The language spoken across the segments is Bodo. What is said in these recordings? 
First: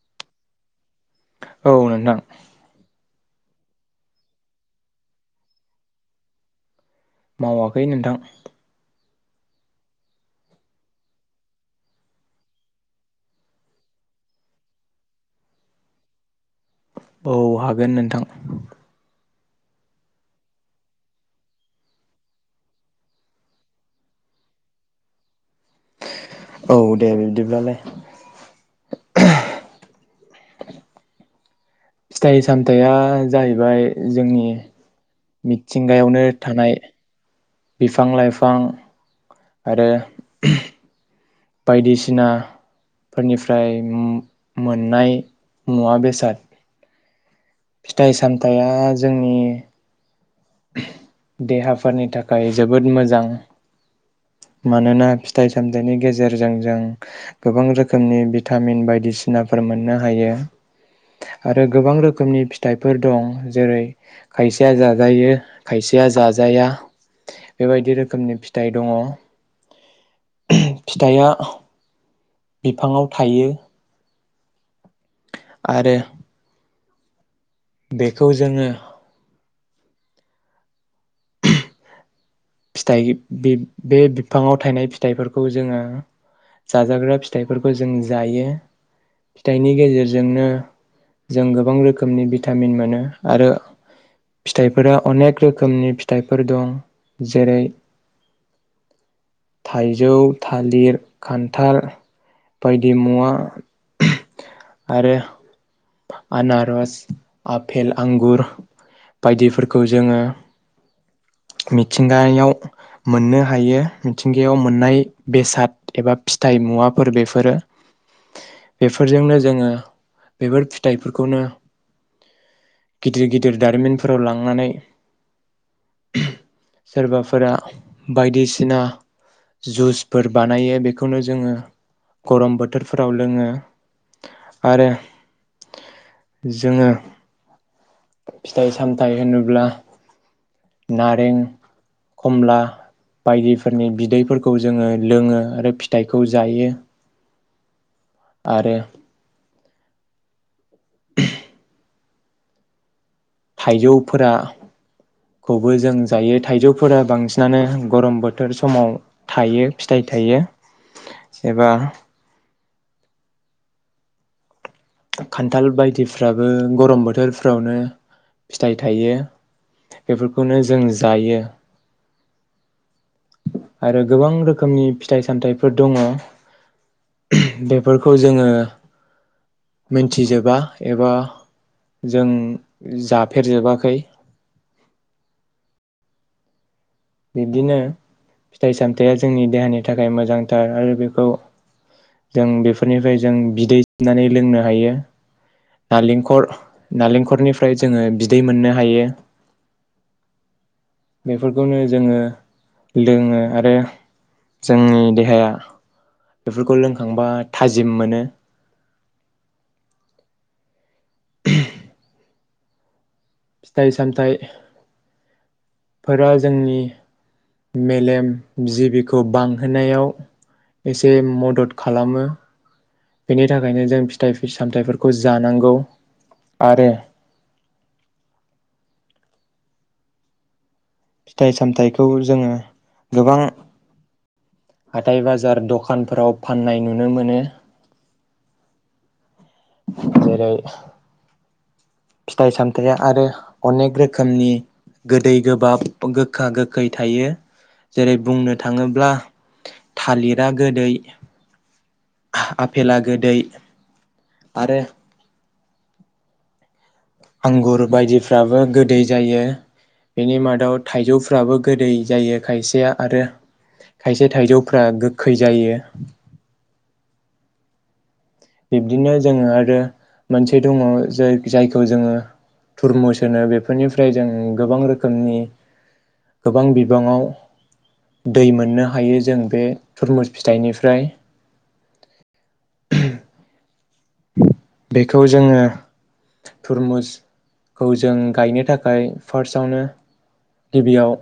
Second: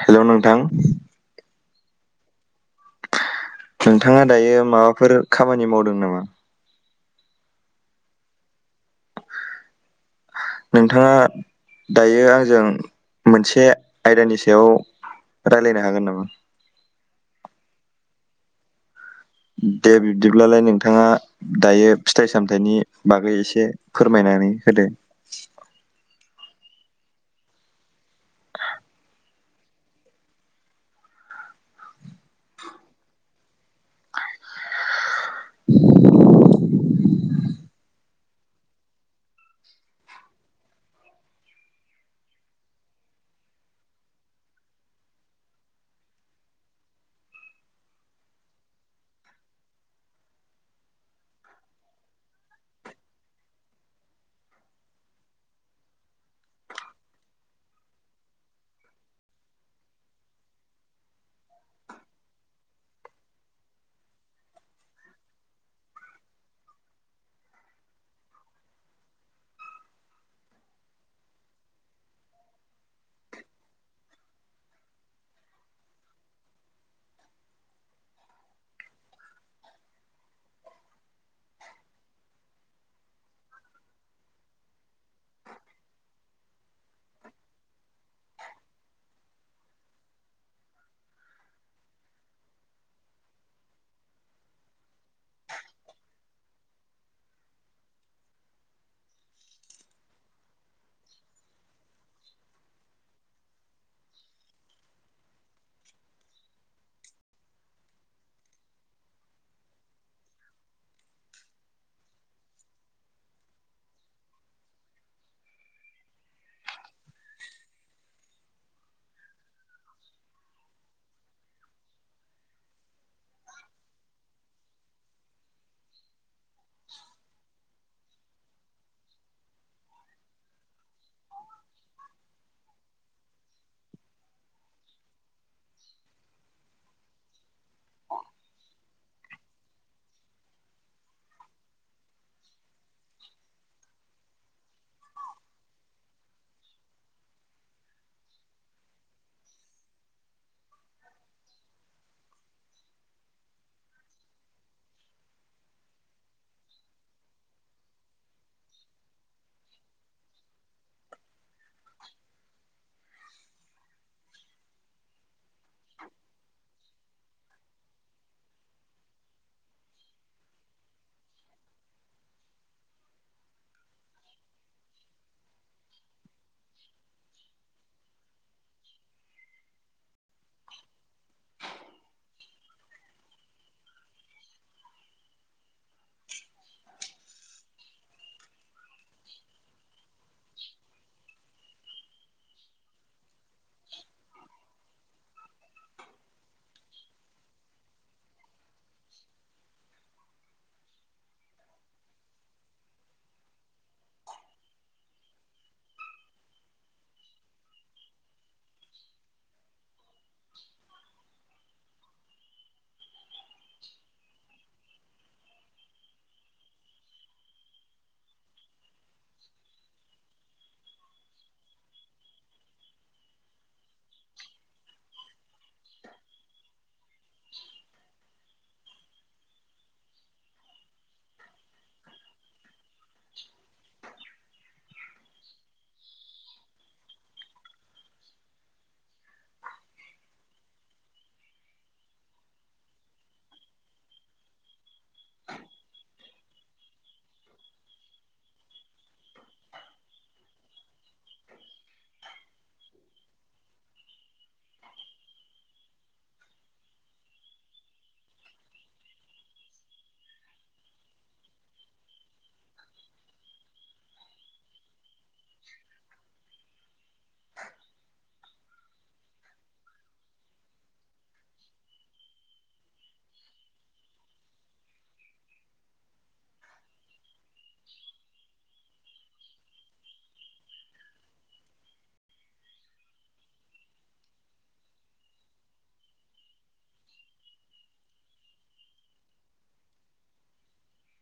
हेलौ नोंथां औ नोंथां नोंथाङा दायो माबाफोर खामानि मावदों नामा? मावाखै नोंथां। नोंथाङा दायो आंजों मोनसे आयदानि सायाव रायज्लायनो हागोन नामा? औ हागोन नोंथां। दे बिब्दिब्लालाय नोंथाङा दायो फिथाइ सामथायाइनि बागै एसे फोरमायनानै होदो। औ दे बिदिब्लालाय। फिथाइ सामथाइया जाहैबाय जोंनि मिथिंगायावनो थानाय बिफां लाइफां आरो बायदिसिना फोरनिफ्राय मो-मोननाय मुवा बेसाद फिथाइ सामथाइया जोंनि देहाफोरनि थाखाय जोबोद मोजां। मानोना फिथाइ सामथाइनि गेजेरजों जों गोबां रोखोमनि भिटामिन बायदिसिनाफोर मोननो हायो। आरो गोबां रोखोमनि फिथाइफोर दं जेरै खायसेया जाजायो खायसेया जाजाया बेबायदि रोखोमनि फिथाइ दङ। फिथाइया बिफाङाव थायो। आरो बेखौ जोङो फिथाइ बे- बे बिफाङाव थायनाय फिथाइफोरखौ जोङो जाजाग्रा फिथाइफोरखौ जों जायो फिथाइनि गेजेरजोंनो जों गोबां रोखोमनि भिटामिन मोनो आरो फिथाइफोरा अनेक रोखोमनि फिथाइफोर दं जेरै थाइजौ, थालिर, खान्थाल बायदि मुवा आरो आनारस, आफेल, आंगुर बायदिफोरखौ जोङो मिथिंगायाव मोननो हायो मिथिंगायाव मोननाय बेसाद एबा फिथाइ मुवा फोर बेफोरो बेफोरजोंनो जोङो बेफोर फिथाइफोरखौनो गिदिर गिदिर दारिमिनफोराव लांनानै सोरबाफोरा बायदिसिना जुइसफोर बानायो बेखौनो जोङो गरम बोथोरफोराव लोङो। आरो जोङो फिथाइ सामथाइ होनोब्ला नारें खमला बायदिफोरनि बिदैफोरखौ जोङो लोङो आरो फिथाइखौ जायो। आरो [unintelligible] थाइजौफोरा खौबो जों जायो थाइजौफोरा बांसिनानो गरम बोथोर समाव थायो फिथाइ थायो एबा खान्थाल बायदिफ्राबो गरम बोथोरफ्रावनो फिथाइ थायो बेफोरखौनो जों जायो आरो गोबां रोखोमनि फिथाइ सामथाइफोर दङ बेफोरखौ जोङो मिथिजोबा एबा जों जाफेरजोबाखै बिब्दिनो फिथाइ सामथायाइया जोंनि देहानि थाखाय मोजांथार आरो बेखौ जों बेफोरनिफ्राय जों बिदैनानै लोंनो हायो नारेंखर नालेंखरनिफ्राय जोङो बिदै मोननो हायो बेफोरखौनो जोङो लोङो आरो जोंनि देहाया बेफोरखौ लोंखांबा थाजिम मोनो। [inaudible] फिथाइ सामथाइ फोर जोंनि मेलेम जिबिखौ बांहोनायाव एसे मदद खालामो बेनि थाखायनो जों फिथाइ सामथाइफोरखौ जानांगौ आरो फिथाइ सामथाइखौ जोङो गोबां हाथाइ बाजार दखानफोराव फाननाय नुनो मोनो। जेरै फिथाइ सामथायाइया आरो अनेक रोखोमनि गोदै गोबाब गोखा गोखै थायो जेरै बुंनो थाङोब्ला थालिरा गोदै आफेला गोदै आरो आंगुर बायदिफ्राबो गोदै जायो। बेनि मादाव थाइजौफ्राबो गोदै जायो खायसेया आरो थायसे थाइजौफ्रा गोखै जायो। [inaudible] बिब्दिनो जोङो आरो मोनसे दङ जाय जायखौ जोङो थुरमु सोनो बेफोरनिफ्राय जों गोबां रोखोमनि गोबां बिबाङाव दै मोननो हायो जों बे थुरमुस फिथाइनिफ्राय बेखौ जोङो थुरमुसखौ जों गायनो थाखाय फार्स्टआवनो गिबियाव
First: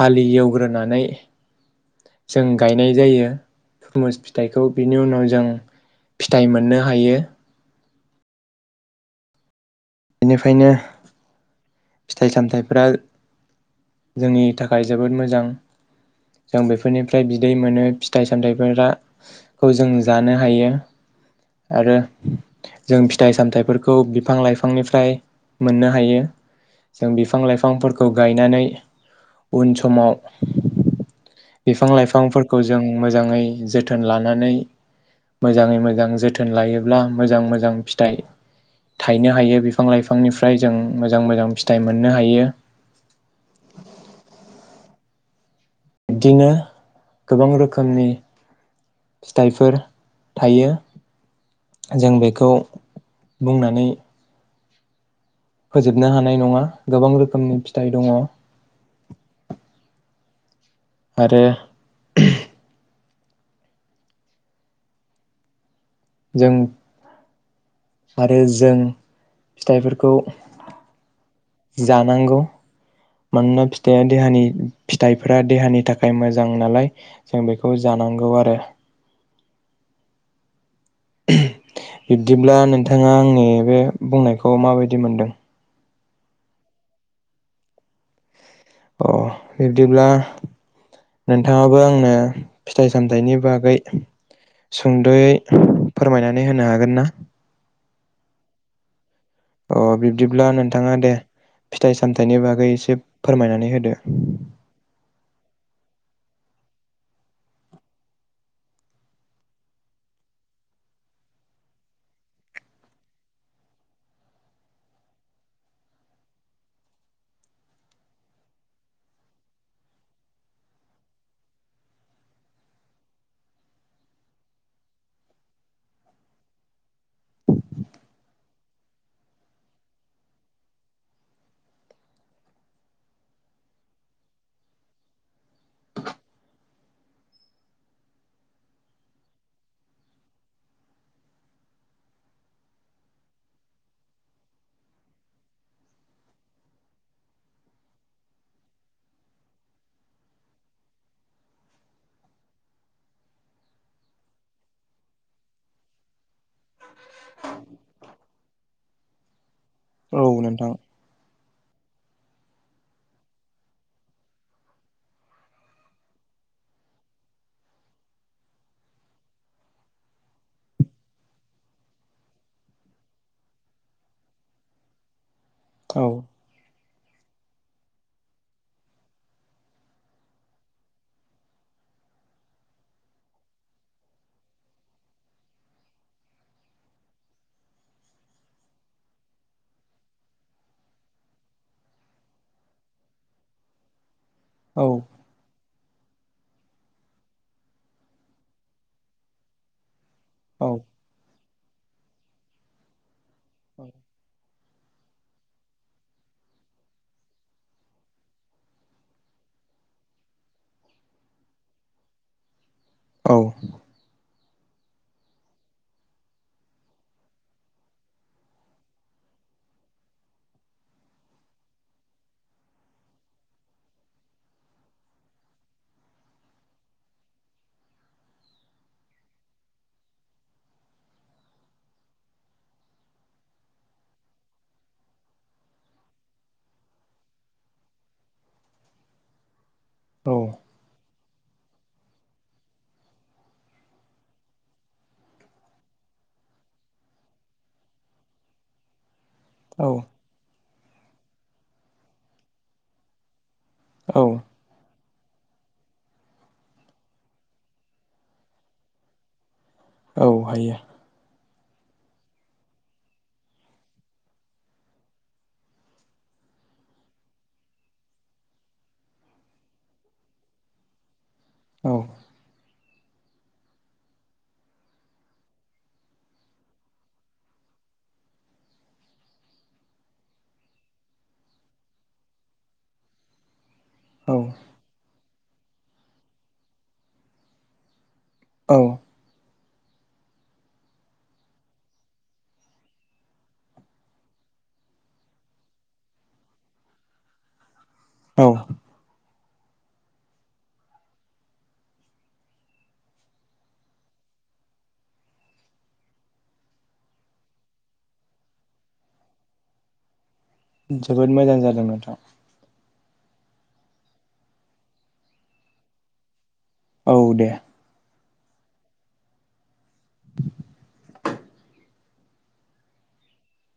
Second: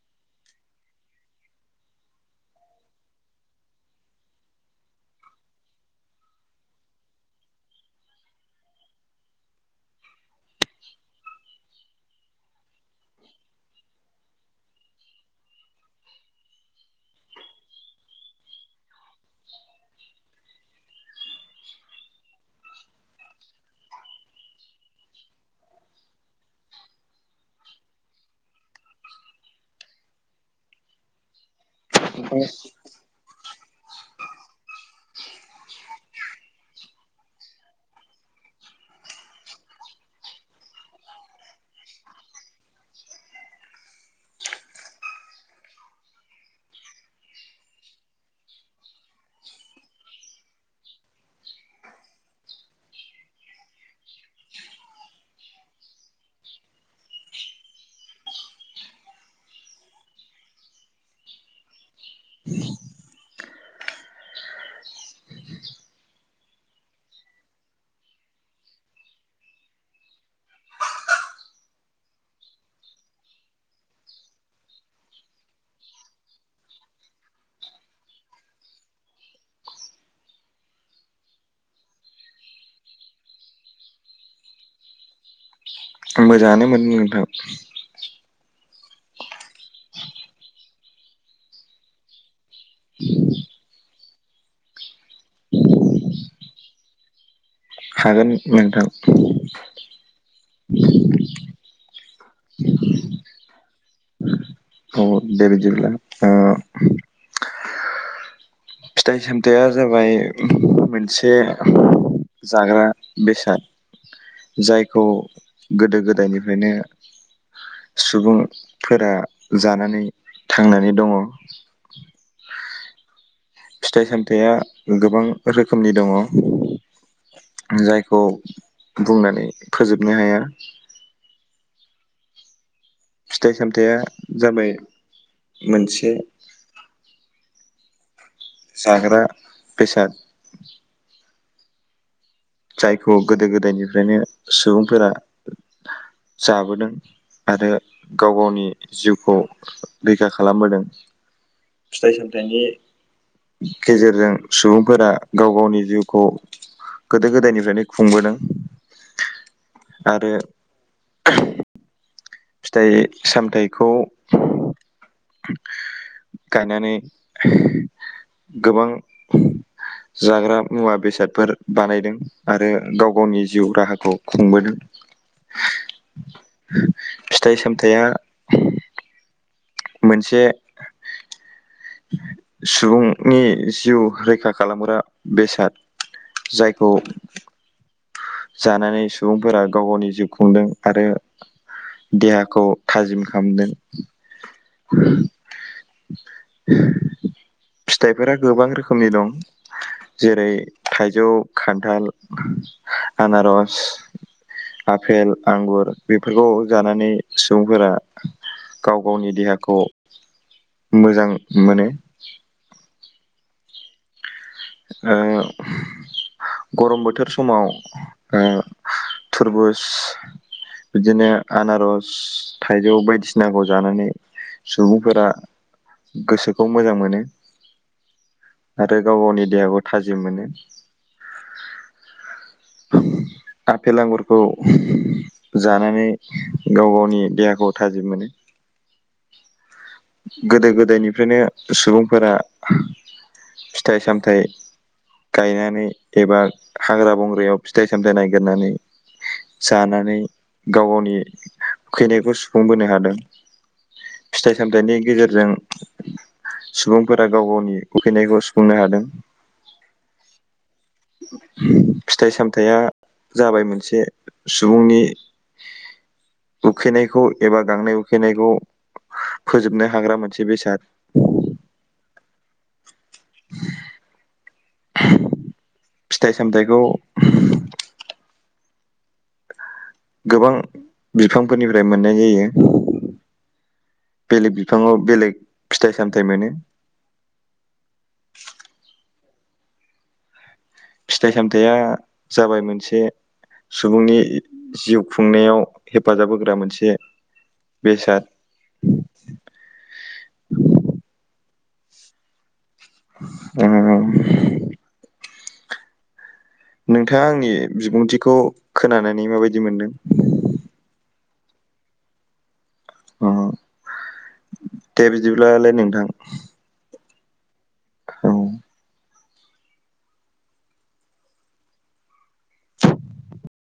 हालि एवग्रोनानै जों गायनाय जायो थुरमुस फिथाइखौ बिनि उनाव जों फिथाइ मोननो हायो। बेनिफायनो फिथाइ सामथाइफोरा जोंनि थाखाय जोबोद मोजां जों बेफोरनिफ्राय बिदै मोनो फिथाइ सामथाइफोरा खौ जों जानो हायो आरो जों फिथाइ सामथायाइफोरखौ बिफां लाइफांनिफ्राय मोननो हायो। जों बिफां लाइफांफोरखौ गायनानै उन समाव बिफां लाइफांफोरखौ जों मोजाङै जोथोन लानानै मोजाङै मोजां जोथोन लायोब्ला मोजां मोजां फिथाइ थायनो हायो बिफां लाइफांनिफ्राय जों मोजां मोजां फिथाइ मोननो हायो। बिदिनो गोबां रोखोमनि फिथाइफोर थायो जों बेखौ बुंनानै फोजोबनो हानाय नङा गोबां रोखोमनि फिथाइ दङ आरो जों आरो जों फिथाइफोरखौ जानांगौ मानोना फिथाइया देहानि फिथाइफोरा देहानि थाखाय मोजां नालाय जों बेखौ जानांगौ आरो बिब्दिब्ला नोंथाङा आंनि बे बुंनायखौ माबायदि मोनदों? मोजाङानो मोनो नोंथां। अ बिबदिब्ला नोंथाङाबो आंनो फिथाइ सामथाइनि बागै सुंद'यै फोरमायनानै होनो हागोन ना? हागोन नोंथां। अ बिब्दिब्ला नोंथाङा दे फिथाइ सामथायाइनि बागै एसे फोरमायनानै होदो औ दे बिदिब्ला ओ फिथाइ सामथायाइा जाबाय मोनसे जाग्रा बेसाद जायखौ गोदो गोदायनिफ्रायनो सुबुंफोरा जानानै थांनानै दङ फिथाइ सामथाइया गोबां रोखोमनि दङ जायखौ बुंनानै फोजोबनो हाया फिथाइ सामथाया जाबाय मोनसे जाग्रा बेसाद जायखौ गोदो गोदायनिफ्रायनो सुबुंफोरा जाबोदों आरो गाव गावनि जिउखौ रैखा खालामबोदों फिथाइ सामथाइनि गेजेरजों सुबुंफोरा गाव गावनि जिउखौ गोदो गोदायनिफ्रायनो खुंबोदों, औ आरो नोंथां फिथाइ सामथायाइखौ गायनानै गोबां जाग्रा मुवा बेसादफोर बानायदों आरो गाव गावनि जिउ राहाखौ खुंबोदों। [unintelligible] औ। फिथाइ सामथायाइया मोनसे सुबुंनि जिउ रैखा खालामग्रा बेसाद। जायखौ जानानै सुबुंफोरा गाव गावनि जिउ खुंदों, आरो देहाखौ थाजिम खालामदों। औ। [unintelligible] फिथाइफोरा गोबां रोखोमनि दं। जेरै औ थाइजौ, खान्थाल, आनारस। आफेल आंगुर बेफोरखौ जानानै सुबुंफोरा गाव गावनि देहाखौ खौ मोजां मोनो। औ। [unintelligible] गरम बोथोर समाव थुरबुज बिदिनो आनारस थाइजौ बायदिसिनाखौ जानानै सुबुंफोरा गोसोखौ मोजां मोनो। आरो गाव गावनि देहाखौो थाजिम मोनो। [unintelligible] आफेल आंगुरखौ जानानै गाव गावनि देहाखौ थाजिम मोनो। औ गोदो गोदायनिफ्रायनो सुबुंफोरा फिथाइ सामथायाइ गायनानै एबा हाग्रा बंग्रायाव फिथाइ सामथायाइ नागिरनानै जानानै गाव गावनि उखैनायखौ सुफुंबोनो हादों। औ। सामथायनि गेजेरजों सुबुंफोरा गाव गावनि उखैनायखौ सुफुंनो हादों। औ हायो। फिथाइ सामथायाइया जाबाय मोनसे सुबुंनि उखैनायखौ एबा गांनाय उखैनायखौ फोजोबनो हाग्रा मोनसे बेसाद। औ [unintelligible] फिथाइ सामथाइखौ गोबां बिफांफोरनिफ्राय मोननाय जायो। औ बेलेग बिफाङाव बेलेग फिथाइ सामथाइ मोनो। औ। फिथाइ सामथाइया जाबाय मोनसे सुबुंनि जिउ खुंनायाव हेफाजाब होग्रा मोनसे बेसाद। औ। [unintelligible] नोंथाङा आंनि बिबुंथिखौ खोनानानै माबायदि मोनदों? जोबोद मोजां जादों नोंथां। अह दे बिदिब्लालाय नोंथां। औ दे। औ।